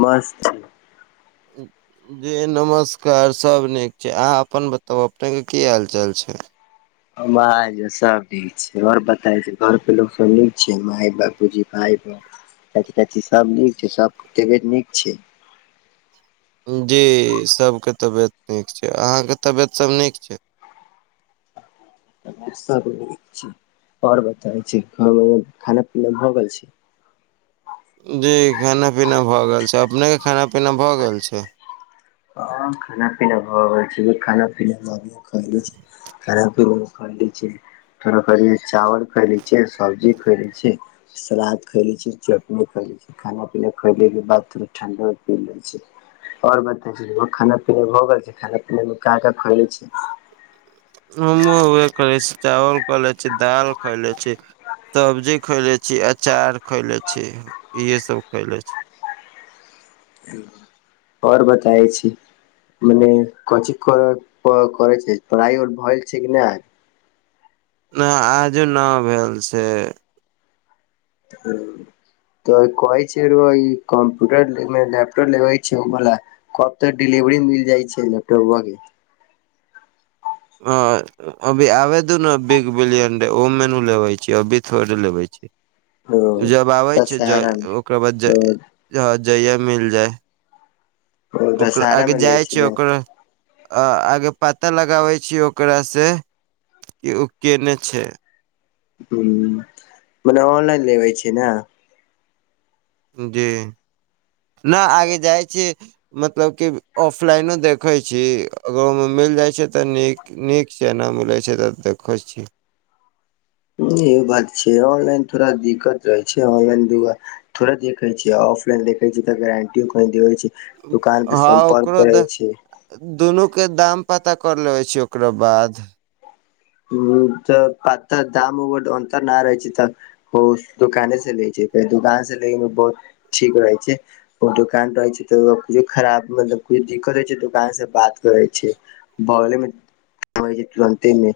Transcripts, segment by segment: मस्त [inaudible] जी नमस्कार, सभ नीक छै। अहाँ अपन बताउ, अपनेकेँ की हाल चाल छै? [unintelligible] सभ ठीक छै। आओर बताउ, घरक लोक सभ नीक छै? माय बापूजी, पाय बाप सभ? कथी की, सभ नीक छै, सभकेँ देबे नीक छै। जी सबके तबियत नीक छै अहाँके तबियत सब नीक छै सब नीक छै ओर बताब छी खाना पीना भऽ गेल छै जी खाना पीना भए गेल छै अपने के खाना पीना भए गेल छै हँ खाना पीना भऽ गेल छै खाना पीना खान पि छियै थोड़ कर चावल खैले छियै सब्जी खैले छ सलाद खाए लै छै चटनी खय लै छी खाना पीना खयलेके बाद थोड़ा ठण्डा पी लै छी ओर बताइ रौआ खाना पीना भ गेल छै खाना पीना मे क खोले छी मोमो उए खे छी चावल खैले छी दाल खैले छी सब्जी खयले छी अचार खैले छी इहे सब खयले छी और बतायै छी मने कथि कर करै छै पढ़ाई ओर भयल छै कि नहि आय नहि आज न भेल छै [unintelligible] तऽ कहै छैर कम्प्यूटर लैपटॉप लेबै छै बोला कब तक डिलिवरी मिल जाइ छै लैपटॉप के ह अभी आबे दू ने बिग बिलियन डे ओ मेनू लेबै छी अभी थोड़े लेबै छी ओ जब आबै छै ज दशहरा मे ओकरा बाद ओ ह जइया मिल जाय ओ ओकर दशहरा मे आगे लै जाइ छै ने ओकर अ आगे पता लगाबे छी ओकरा से कि उ केने छै ह मने ऑनलाइन लेबे छै ने जी नहि आगे जाइ छी मतलब कि ऑफलाइनो देखैत छी अगर ओहिमे मिल जाइत छै तऽ नीक नीक छै न मिलै छै तऽ देखैत छियै ह ए बात छै ऑनलाइन थोड़ा दिक्कत रहै छै ऑनलाइन द थोड़ा देखे छियै ऑफलाइन देखे छी तऽ गारंटियो कही देे छै दुकान पे हँ सम्पर्क ओकरो करै द छी दुनू के दाम पता कर लेबे छी ओकरा बाद हं दाम उड अन्तर नहि रह छै तऽ ओ दुकाने से ले छै त दुकान से ले मे बहुत ठीक रहै छै ओ दोकान रहे छै तऽ कुछो खराब मतलब कुछो दिक्कत होइ छै दुकान से बात करे छै बगले मे छै तुरन्ते मे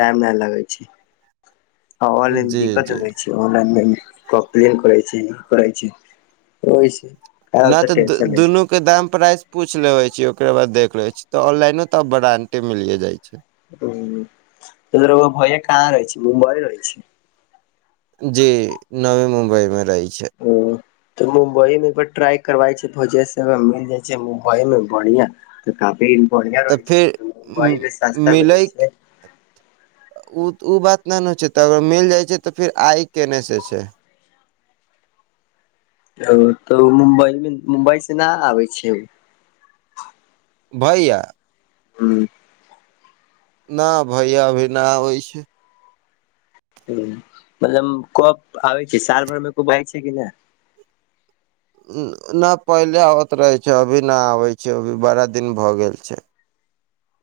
टाइम नहि लगे छै हाँ ओनलाइन जी दिक्त जी होइ छै ऑनलाइन मे कम्प्लेन करै छै ई करै छै ओइसे नऽ तऽ दु दुनू के दाम प्राइस पूछ लेबै छै ओकरा बाद देख ले छी तऽ ऑनलाइनो तऽ ब्रानंडे मिलिये जाय छै त रउआ भैया कहाँ रहै छै मुमबइ रहि छै जी नवी मुम्बई मे रहै छै ओ मुम्बई मे ट्राई करबा छै भोजे मिल जाइ छै मुम्बई मे बढ़िया तऽ काफी बढ़िया तऽ रहै फेर छै मुम्बाई मे सस्ता मिलै छै ओ ओ बात नहि ने होइ छै त मिल जाइ छै तऽ फेर आइ केने से छै ओ तऽ मुम्बइमे मुम्बई से न आबै छियै भैया ह्म न भैया अभी नहि आबै छै मतलब कप आबै छै साल भरि मे को बाजै छै कि नहि नहि पहिले आबैत रहै छै अभी नहि आबैत छै अभी बारा दिन भऽ गेल छै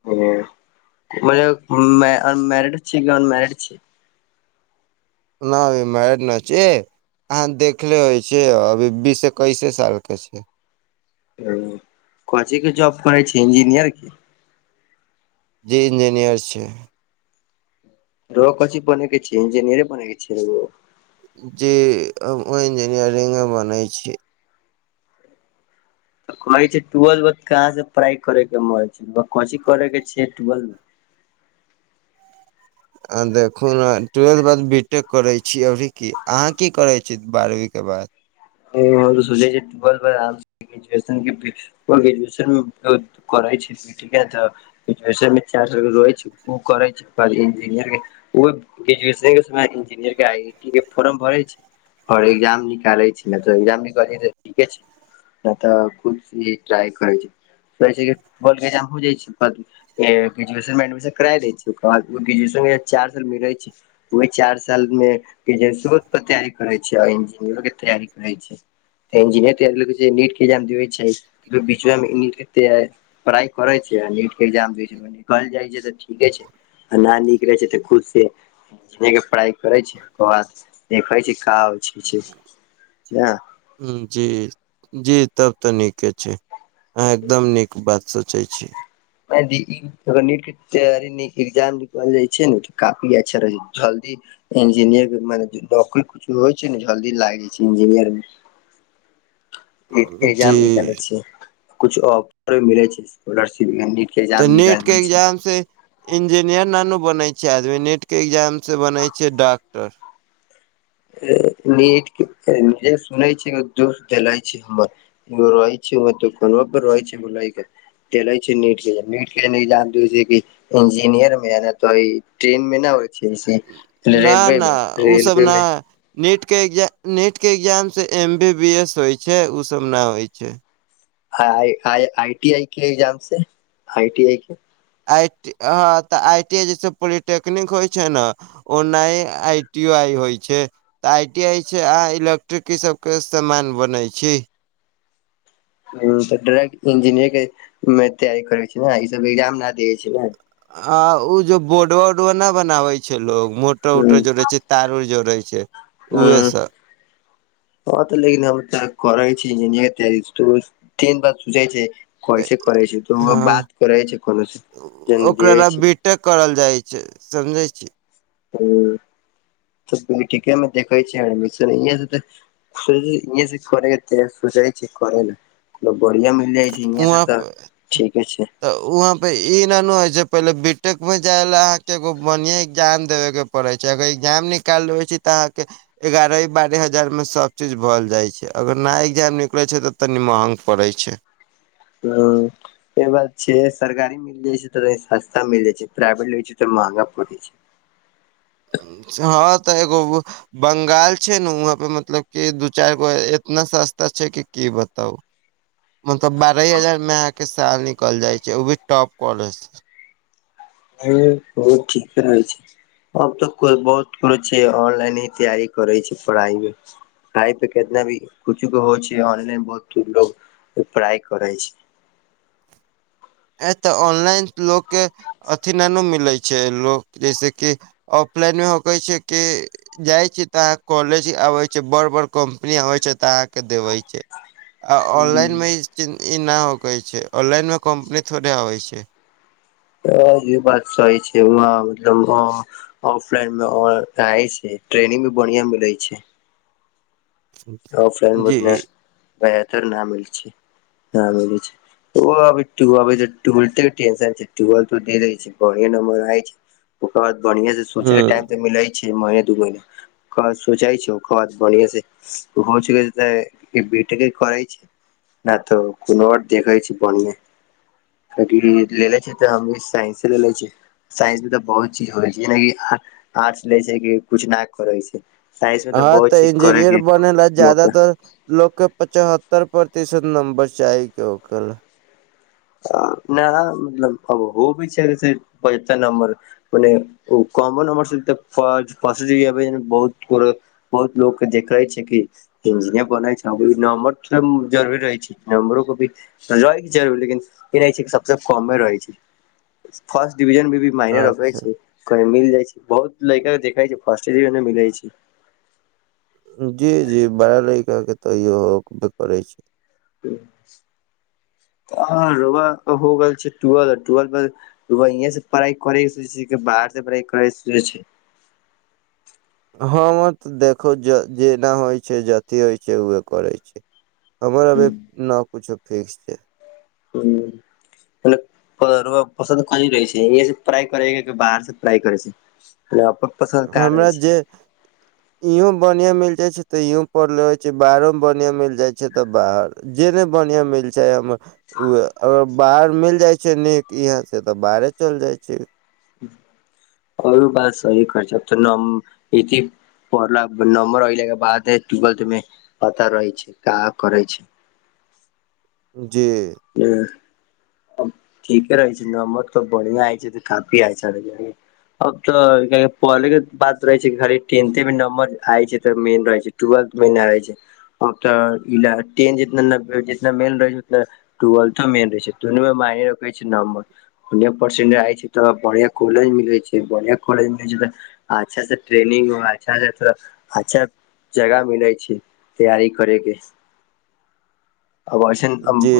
हुं म मैरिड छै कि अनमैरिड छी न अभी मैरिड ना छी अहाँ देख लेबे छी अभी बीसे एकैसे साल के छै ओ कोन चिज के जॉब करै छै इंजिनियर की जी इंजीनियर छै र कथी बनेकेय छे इंजीनियरी बनेके छियै जी हम इंजीनियरिंग बनै छीयै कह ट्वेल्व कहाँ से पढ़ाइ करे के मन छै की करे के छै ट्वेल्व मे आ देखू ने ट्वेल्थ बात बी टेक करै छी अभी की अहाँ की करै छी बारहवीके बाद ओ हर सुझे [unintelligible] ग्रेजुएशन ग्रेजुएशन करै छी ठीक है तऽ [unintelligible] [unintelligible] रहै छै ओ करै छै इंजीनियरिंग ओ ग्रेजुएशने के समय इंजीनियर के आईटी के फोर्म भरे छै आओर एग्जाम निकालै छै ने तऽ ए्जाम निकालै छै तऽ ठीके छै नहि तऽ कुछी ट्राइ करै छैै छै बोल हो जाइ छै ग्रेजुएशन मे एडमिशन करा ले छै ओकर बाद ग्रेजुएशन चार साल मिले छै ओहि चार साल मे केजेंस पर तैयारी करे छै इंजीनियरो के तैयारी रह इंजिनियरट के दे छै बीच [unintelligible] पढ़ाई करै छै नीट के एग्जाम द छै निकल जाइ छै त ठीके छै आ ना नीकले छै तऽ खुद से के पढ़ाई करै छै ओकर बाद देखै छै का हो छै या हुँ जी जी तब तऽ नीके छै अहाँ एकदम नीक बात सोचै छी [unintelligible] नीट के ती ए्जाम निकल जाइ छै ने तऽ काफी अच्छा रहै छै जल्दी इंजीनियर मने नौकरी कुछो होइ छै ने जल्दी लागै छै इंजीनियर मे जी ए्जाम निकालै छै कुछ ऑफर मिले छै स्कॉलरशिप मे तऽ नीट के एग्जाम से इंजीनियर नानू बनै छै आदमी नेट के एग्जाम से बनै छै डॉक्टर नीट जे सुनै छै दुष देलइ छै हमर ओ रहइ छै ओ तऽ कोन बर रहै छै [unintelligible] तेलै छै नीट के मीट के जै [unintelligible] इंजीनियर मे आ न तो इ ट्रेन मे न हो से रेलवे मे रेलवे मे नीटके एग्जाम नीटके एग्जामसे एम बी बी एस होइ छै ओ सब ना होइ छै आ आइ आइटी के इक्जाम से आइटी आइ के आइ ह तऽ आई टी जैसे पोलिटेक्निक होइ छै न ओनाहि आइ टी आइ होइ छै तऽ आई टी आइ छै अहाँ इलेक्ट्रिक ई सबके सामान बनै छी हूं तऽ डाइरेक्ट इंजीनियरंग के मे तैयारी करै छै उहे ई सब एग्जाम न दै छै उहे आ ओ जे बोर्ड उडवा न बनाबे छै लोग मो टो हूं उटो जोड़ै छै तार उड़ जोड़ै छै उहे हूं सब हँ तऽ लेकिन हमर तऽ करइ छी इन्जिनियरिंग के तैयारी तीन बार सूझै छै कैसे करै छै तऽ हँ बात करै छै कोनो से जन ओकरा दियै ला छै बीटेक करल जाइ छै समझै छी ह त ठीके देखै छी तऽ [unintelligible] इ से कर सोचै छी करै ने लोक बढ़िया मिलै छै यहं से वहाँ तऽ पे ठीके छै तऽ वहाँपे ई नहि ने होइ छै पहिले बी टेकमे जाइ लए अहाँके एगो बढ़ियाॅं एग्जाम देबैके पढै छै अगर एग्जाम निकाल ले छै तऽ अहाँके एगारहे बारहे हजारमे सब चीज भ जाइ छै अगर ना एग्जाम निकलै छै तऽ तनि महंग पड़ै छै हँ ई बात छै सरकारी मिल जाय छै त सस्ता मिल जाय छै प्राइवेट ल छै त महगा पड़ै छै हँ तऽ एगो बंगाल छै ने वहाँ पे मतलब कि दू चारि गो इतना सस्ता छै कि की बताउ मतलब बारहे हजार में अहाँ के साल निकल जाय छै ओ भी टॉप कॉलेज से ह बहुत ठीक कर छै अब तऽ कोइ बहुत काॅलेज छै ऑनलाइन ही तैयारी करै छै प्राइवेट से पढाइ पे कितना भी कुछु के होइ छै ऑनलाइन बहुत लोग पढाइ करै छै ए तऽ ऑनलाइन लोकके अथी नउ न मिलै छै लोक जैसेकि ऑफलाइनमे हम कहै छियै कि जाइ छियै तऽ अहाँ कॉलेज अबे छै बड़ बड़ कंपनी आबै छै तऽ अहाँके देवै छै आ छै ऑनलाइन मे ई च ई न होखै छै ऑनलाइन मे कम्पनी थोड़े अवै छै त जे बात सही छै ओमे मतलब ऑफलाइन मे छै ट्रेनिंग भी बढ़िया मिलै छै ऑफलाइन जी बतने भायतर न मिल छै ना मिलै छै [unintelligible] छै बढ़िय नंबर आ छै औकाद बन्हिआ से सोचाय हँ टाइम त मिलय छै महिने दू महिने खाद सोचाय छै ओख बाद भनी छै हो च त ई बि ट करइ छै [unintelligible] ना तऽ कोनो आर देखै छी बनमे की ले ले छै तऽ हम साइन्स ले ले छै साइंस मे तऽ बहुत चीज होइ छै जेना कि आर्ट्स लै छै कि किछु ना करै छै साइंस मे हँ बहुत तऽ चीज करै इंजीनियर के बने ला मौका जादातर लोक के पचहत्तर प्रतिशत नम्बर चाही के ओकर ना मतलब अब हो भी छै पचहत्तर नम्बर माने ओ कमो नम्ब [unintelligible] र सा प बहुत बहुत लोकके देखै छै कि इंजीनियर बनै छै नम्बर जरुरी रहै छै नम्बरो को भी लेकिन [unintelligible] ई रहै छै सबस कमे रहै छै फर्स्ट डिविजन मे भी मायने रखै अच्छा छै कह मिल जाइ छै बहुत लड़का के देखे छै फर्स्ट डिजन मिलै छै जी जी बड़ा लड़का के तऽ इहो करै छै ह र‌उआ के हो गेल छै टूएल्थ मे उहो यही से पढ़ाइ करै के सोचै छै बाहर से पढ़ाइ करै सोचै छै हँ तऽ देखो जे जेना होइ छै ज अथी होइत छै उह करै छै हमर अभी न कुछो फिक्स छै हूँ पस कनी रहै छै फ्राय करै बाहर से फ्रााय करै छै नहि अपन पसन्द का रहै हमरा छै जे इहो बढ़िया मिल जाये छैे ते इहो पढ़लेे छैे बाहरों बढ़िया मिल जाय छै ते बाहर जे ने बढ़िया मिल छै उसे अ बाहर मिल जाइ छै नीक इहाँ से तऽ बाहरे चल जाइ छै अर बात सही कर छै तनम इजी पढ़ला नम्बर अइले के बाद टुऐलथ मे पता रहै छै का करै छै जी ह ठीके रहै छै नमद त बढ़िआ हइ छै तऽ काफी आइ अब तऽ पहले के बात रहे छै घी टेंन थे भी नम्बर आय छै तऽ मेन रहै छै टूएल्थ मे नहि रहै छै उ त टेनना जितना मेन रहै छै उना टूएल्थो मे रहै छै दुनू मे मायने रखै छै नम्बर परसेंट आय छै तऽ बढ़ियाँ कॉलेज मिलैत छै बढ़ियाँ कॉलेज मिलै छै तऽ अच्छा से ट्रेनिंग हो अच्छा से सब अच्छा जगा मिलै छै तैयारी करैके आ वैसन [unintelligible] जी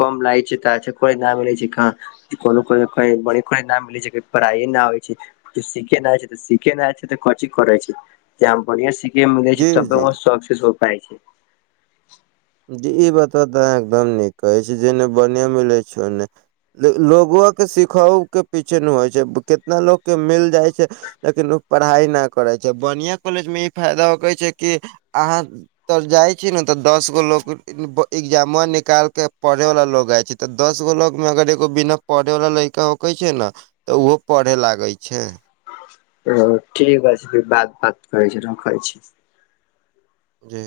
कम लागै छै तऽ अच्छा कोइ नहि मिलै छै कऽ कोनो को कोइ बड़े कोइ न मिलै छै पढ़ाइये न होइ छै तऽ सीखे नहि तऽ सीखे नहि छै तऽ कची करै छै त बढ़ियाँ सिख मिलै जी छै तबे जी सक्सेस हो पाय छै जी ई बतवा तऽ अहाँ एकदम नीक कहै छी जेने बढ़ियाँ मिलै छै ओन्ने लोगवा के सिखहु के पीछे न होइ छै कितना लोग के मिल जाय छै लेकिन ओ पढ़ाइ नहि करै छै बढ़ियाँ कॉलेज मे ई फायदा होखै छै कि अहाँ तर जाइ छी ने तऽ दस गो लोक एग्जामवा निकाल के पढ़े वाला लोग जाय छै ते दस गो लोग मे अगर एगो बिना पढ़े वाला लड़का होखै छै ने तऽ ओहो पढ़े लागै छै ओ ठीके छै फेर बात बात करै छी रखै छी जी